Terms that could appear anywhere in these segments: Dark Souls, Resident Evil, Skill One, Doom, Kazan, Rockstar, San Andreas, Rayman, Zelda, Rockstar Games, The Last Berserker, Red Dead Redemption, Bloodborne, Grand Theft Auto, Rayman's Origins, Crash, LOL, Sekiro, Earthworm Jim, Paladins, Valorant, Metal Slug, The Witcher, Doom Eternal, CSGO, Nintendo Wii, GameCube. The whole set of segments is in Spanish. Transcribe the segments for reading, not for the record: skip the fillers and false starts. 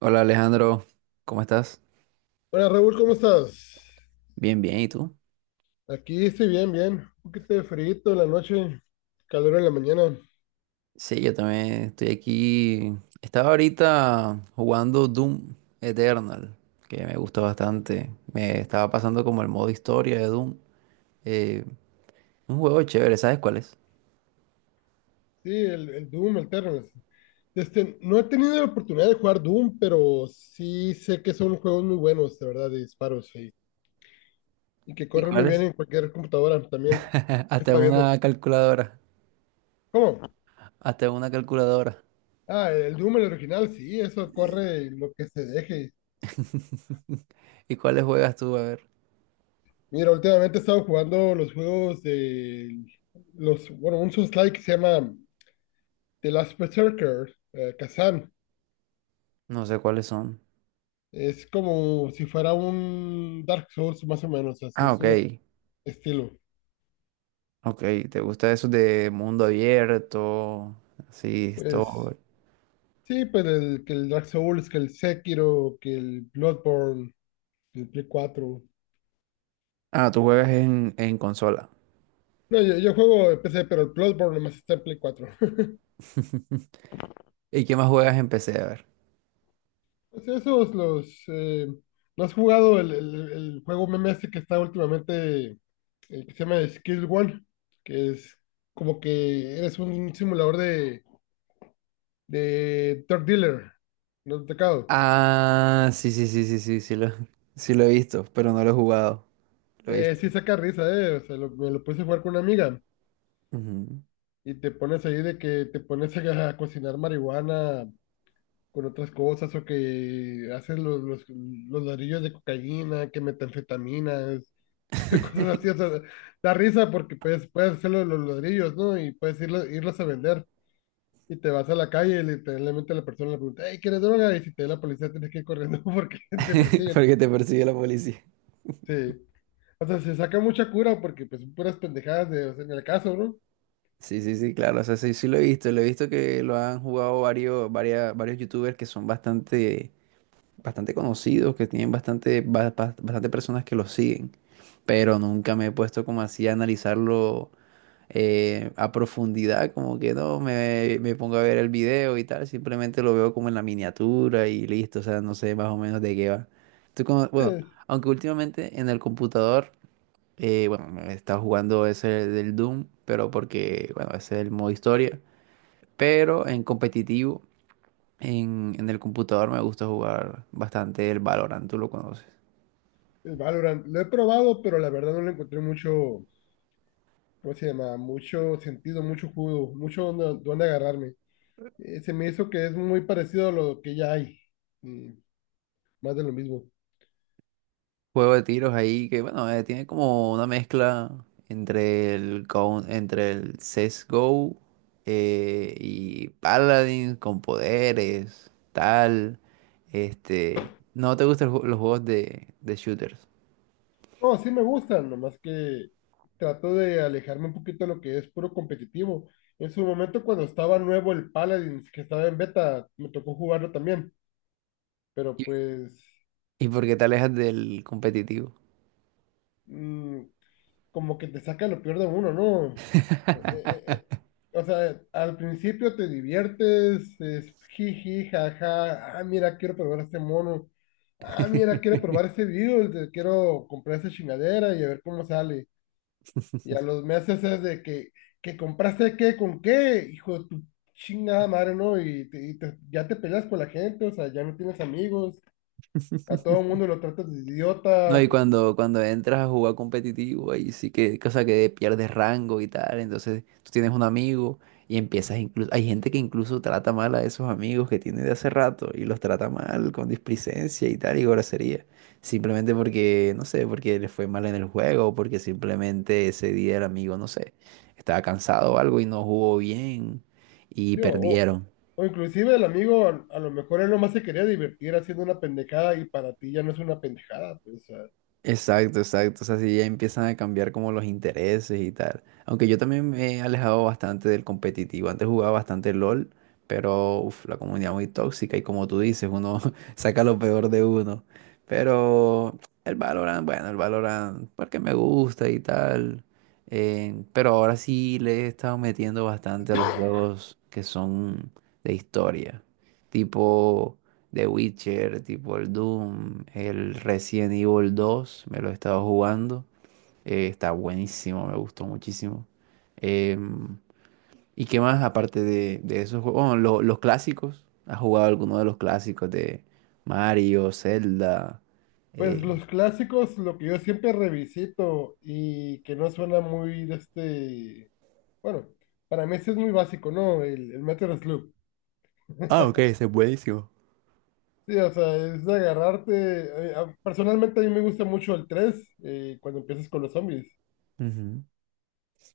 Hola Alejandro, ¿cómo estás? Hola Raúl, ¿cómo estás? Bien, bien, ¿y tú? Aquí estoy bien, bien. Un poquito de frío en la noche, calor en la mañana. Sí, yo también estoy aquí. Estaba ahorita jugando Doom Eternal, que me gusta bastante. Me estaba pasando como el modo historia de Doom. Eh, un juego chévere, ¿sabes cuál es? Sí, el Doom, el Terrace. Este, no he tenido la oportunidad de jugar Doom, pero sí sé que son juegos muy buenos, de verdad, de disparos, sí. Y que ¿Y corren muy cuál bien es? en cualquier computadora también. ¿Qué Hasta está viendo? una calculadora. ¿Cómo? Hasta una calculadora. Ah, el Doom, el original, sí, eso corre lo que se deje. ¿Y cuáles juegas tú? A ver. Mira, últimamente he estado jugando los juegos de los, bueno, un Souls-like que se llama The Last Berserker, Kazan. No sé cuáles son. Es como si fuera un Dark Souls más o menos, así Ah, es un ok. estilo. Ok, ¿te gusta eso de mundo abierto? Sí, Pues esto. sí, pues el, que el Dark Souls, que el Sekiro, que el Bloodborne, el Play 4. Ah, tú juegas en consola. No, yo juego en PC, pero el Bloodborne nomás está en Play cuatro. ¿Y qué más juegas en PC? A ver. Pues esos los... ¿no has jugado el juego meme este que está últimamente, el que se llama Skill One? Que es como que eres un simulador de Third Dealer, no te tocado. Ah, sí, sí, sí, sí, sí, sí lo, sí lo he visto, pero no lo he jugado. Lo he visto. Sí saca risa, eh. O sea, me lo puse a jugar con una amiga Ujú. y te pones ahí de que te pones a cocinar marihuana con otras cosas o que haces los ladrillos de cocaína, que metanfetaminas, cosas así. O sea, da risa porque puedes, puedes hacer los ladrillos, ¿no? Y puedes irlos a vender. Y te vas a la calle y literalmente la persona le pregunta, hey, ¿quieres droga? Y si te da la policía tienes que ir corriendo porque te persiguen. Porque te persigue la policía. Sí. O sea, se saca mucha cura porque pues son puras pendejadas de, o sea, en el caso, ¿no? Sí, sí, sí, claro. O sea, sí, sí lo he visto. Lo he visto que lo han jugado varios, varias, varios youtubers que son bastante, bastante conocidos, que tienen bastante, bastante personas que los siguen. Pero nunca me he puesto como así a analizarlo a profundidad, como que no me pongo a ver el video y tal, simplemente lo veo como en la miniatura y listo, o sea, no sé más o menos de qué va. Bueno, Eh, aunque últimamente en el computador, bueno, me está jugando ese del Doom, pero porque, bueno, ese es el modo historia, pero en competitivo, en el computador me gusta jugar bastante el Valorant, ¿tú lo conoces? el Valorant. Lo he probado, pero la verdad no le encontré mucho, ¿cómo se llama? Mucho sentido, mucho jugo, mucho donde, donde agarrarme. Se me hizo que es muy parecido a lo que ya hay. mm, más de lo mismo. Juego de tiros ahí que, bueno, tiene como una mezcla entre el CSGO y Paladins con poderes, tal. Este, ¿no te gustan los los juegos de shooters? No, sí me gustan, nomás que trato de alejarme un poquito de lo que es puro competitivo. En su momento, cuando estaba nuevo el Paladins, que estaba en beta, me tocó jugarlo también. Pero ¿Y, pues y por qué te alejas del competitivo? mm, como que te saca lo peor de uno, ¿no? Eh, eh, eh, o sea, al principio te diviertes, es jiji, jaja, ah, mira, quiero probar ese mono, ah, mira, quiero probar ese virus, quiero comprar esa chingadera y a ver cómo sale. Y a los meses es de que compraste qué, con qué, hijo de tu chingada madre, ¿no? Y, y ya te peleas con la gente, o sea, ya no tienes amigos, a todo el mundo lo tratas de No, idiota. y cuando entras a jugar competitivo, ahí sí que, cosa que pierdes rango y tal, entonces tú tienes un amigo y empiezas incluso, hay gente que incluso trata mal a esos amigos que tiene de hace rato y los trata mal con displicencia y tal y grosería, simplemente porque, no sé, porque les fue mal en el juego o porque simplemente ese día el amigo, no sé, estaba cansado o algo y no jugó bien y Digo, perdieron. o inclusive el amigo a lo mejor él nomás se quería divertir haciendo una pendejada y para ti ya no es una pendejada. Pues, o sea, Exacto, exacto. O sea, sí, ya empiezan a cambiar como los intereses y tal. Aunque yo también me he alejado bastante del competitivo. Antes jugaba bastante LOL, pero uf, la comunidad muy tóxica y como tú dices, uno saca lo peor de uno. Pero el Valorant, bueno, el Valorant, porque me gusta y tal. Pero ahora sí le he estado metiendo bastante a los juegos que son de historia. Tipo... The Witcher, tipo el Doom, el Resident Evil 2, me lo he estado jugando. Está buenísimo, me gustó muchísimo. Em, ¿y qué más aparte de esos juegos? Bueno, los clásicos. ¿Has jugado alguno de los clásicos de Mario, Zelda? pues Eh, los clásicos, lo que yo siempre revisito y que no suena muy de este, bueno, para mí sí es muy básico, ¿no? El Metal Slug. Ah, ok, ese es buenísimo. Sí, o sea, es de agarrarte. Personalmente a mí me gusta mucho el 3, cuando empiezas con los zombies. Ujú.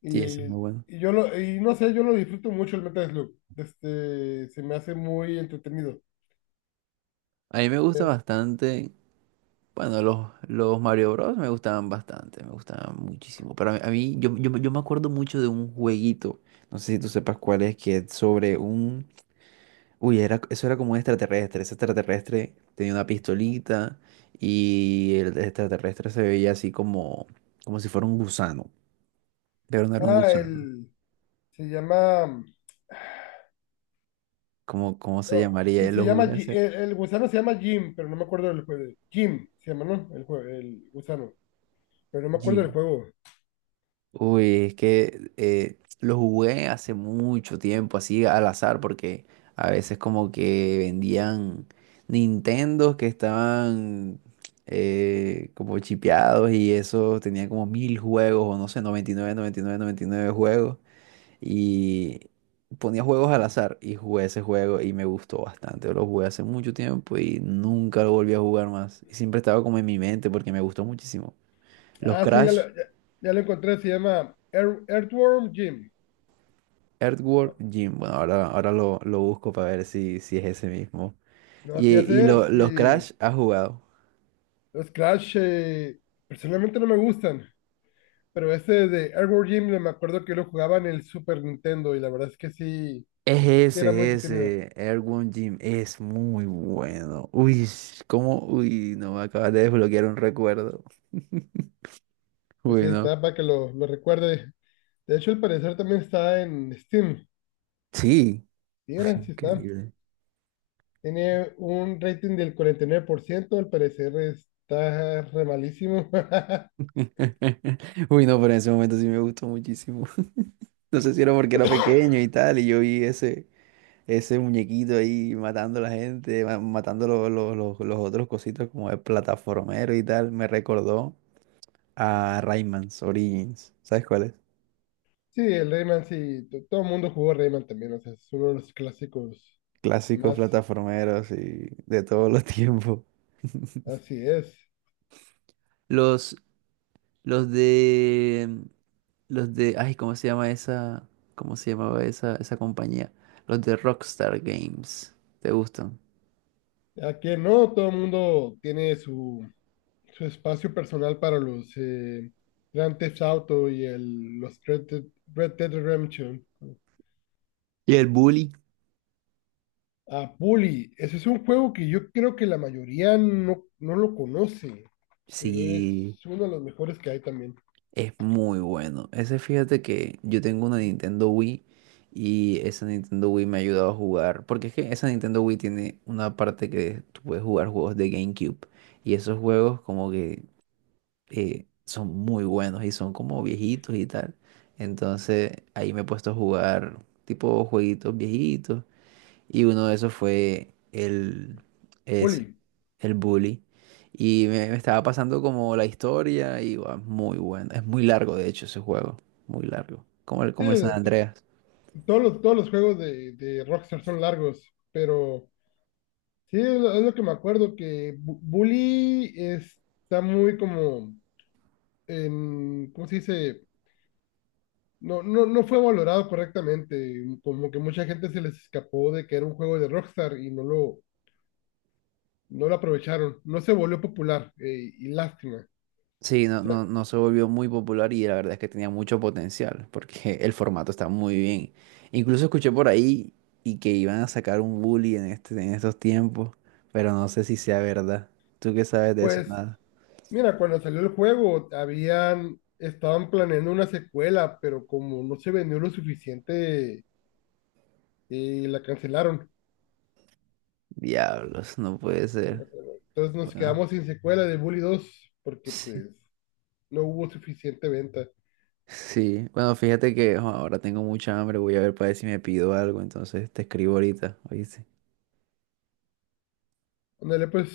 Y, Sí, eso es muy y- bueno. y yo lo, y no sé, yo lo disfruto mucho el Metal Slug. Este, se me hace muy entretenido. A mí me gusta bastante. Bueno, los Mario Bros. Me gustaban bastante, me gustaban muchísimo. Para mí, a mí yo me acuerdo mucho de un jueguito, no sé si tú sepas cuál es, que es sobre un... Uy, eso era como un extraterrestre. Ese extraterrestre tenía una pistolita y el extraterrestre se veía así como si fuera un gusano, pero no era un Ah, gusano. el se llama, ¿Cómo se oh, llamaría? sí, se Lo llama, jugué a hacer. El gusano se llama Jim, pero no me acuerdo del juego. Jim se llama, ¿no? El, el gusano, pero no me acuerdo del Jim. juego. Uy, es que lo jugué hace mucho tiempo, así al azar, porque a veces como que vendían Nintendos que estaban como chipeados y eso tenía como mil juegos, o no sé, noventa y nueve, 99, 99 juegos. Y ponía juegos al azar y jugué ese juego y me gustó bastante. Lo jugué hace mucho tiempo y nunca lo volví a jugar más. Y siempre estaba como en mi mente porque me gustó muchísimo. Los Ah, sí, Crash, ya lo encontré, se llama Earthworm Jim. Earthworm Jim. Bueno, ahora lo busco para ver si, es ese mismo. No, Y, así y hace, los y Crash has jugado. los Crash, personalmente no me gustan, pero ese de Earthworm Jim me acuerdo que lo jugaba en el Super Nintendo y la verdad es que sí, Es sí era muy ese, es entretenido. ese. Earthworm Jim es muy bueno. Uy, ¿cómo? Uy, no me acabas de desbloquear un recuerdo. Pues ahí Bueno, está, para que lo recuerde. De hecho, al parecer también está en Steam. sí. Mira, sí está. Increíble. Tiene un rating del 49%, al parecer está re malísimo. Uy, no, pero en ese momento sí me gustó muchísimo. No sé si era porque era pequeño y tal, y yo vi ese muñequito ahí matando a la gente, matando los otros cositos como el plataformero y tal, me recordó a Rayman's Origins. ¿Sabes cuál es? Sí, el Rayman sí, todo el mundo jugó Rayman también, o sea, es uno de los clásicos Clásicos más, plataformeros y de todos los tiempos. así es. Los, los de, los de, ay, ¿cómo se llama esa, cómo se llamaba esa compañía? Los de Rockstar Games. ¿Te gustan? ¿A quién no? Todo el mundo tiene su, su espacio personal para los Grand Theft Auto y el, los Red Dead, Red Dead Redemption. ¿Y el Bully? Ah, Puli, ese es un juego que yo creo que la mayoría no, no lo conoce, pero es Sí. uno de los mejores que hay también. Es muy bueno. Ese, fíjate que yo tengo una Nintendo Wii y esa Nintendo Wii me ha ayudado a jugar, porque es que esa Nintendo Wii tiene una parte que tú puedes jugar juegos de GameCube y esos juegos como que son muy buenos y son como viejitos y tal. Entonces ahí me he puesto a jugar tipo jueguitos viejitos y uno de esos fue ese, Puli, el bully. Y me estaba pasando como la historia y guau, muy bueno. Es muy largo, de hecho, ese juego. Muy largo. Como el, sí, como el San t- Andreas. Todos los juegos de Rockstar son largos, pero sí, es lo que me acuerdo, que Bully está muy como, en, ¿cómo se dice? No, no, no fue valorado correctamente, como que mucha gente se les escapó de que era un juego de Rockstar y no lo, no lo aprovecharon, no se volvió popular, y lástima. Sí, no, no, no se volvió muy popular y la verdad es que tenía mucho potencial porque el formato está muy bien. Incluso escuché por ahí y que iban a sacar un bully en este, en estos tiempos, pero no sé si sea verdad. ¿Tú qué sabes de eso? Pues Nada. mira, cuando salió el juego, habían, estaban planeando una secuela, pero como no se vendió lo suficiente, la cancelaron. Diablos, no puede ser. Entonces nos Bueno. quedamos sin secuela de Bully 2 porque pues no hubo suficiente venta. Sí, bueno, fíjate que jo, ahora tengo mucha hambre, voy a ver para ver si me pido algo, entonces te escribo ahorita, ¿oíste? Ándale, pues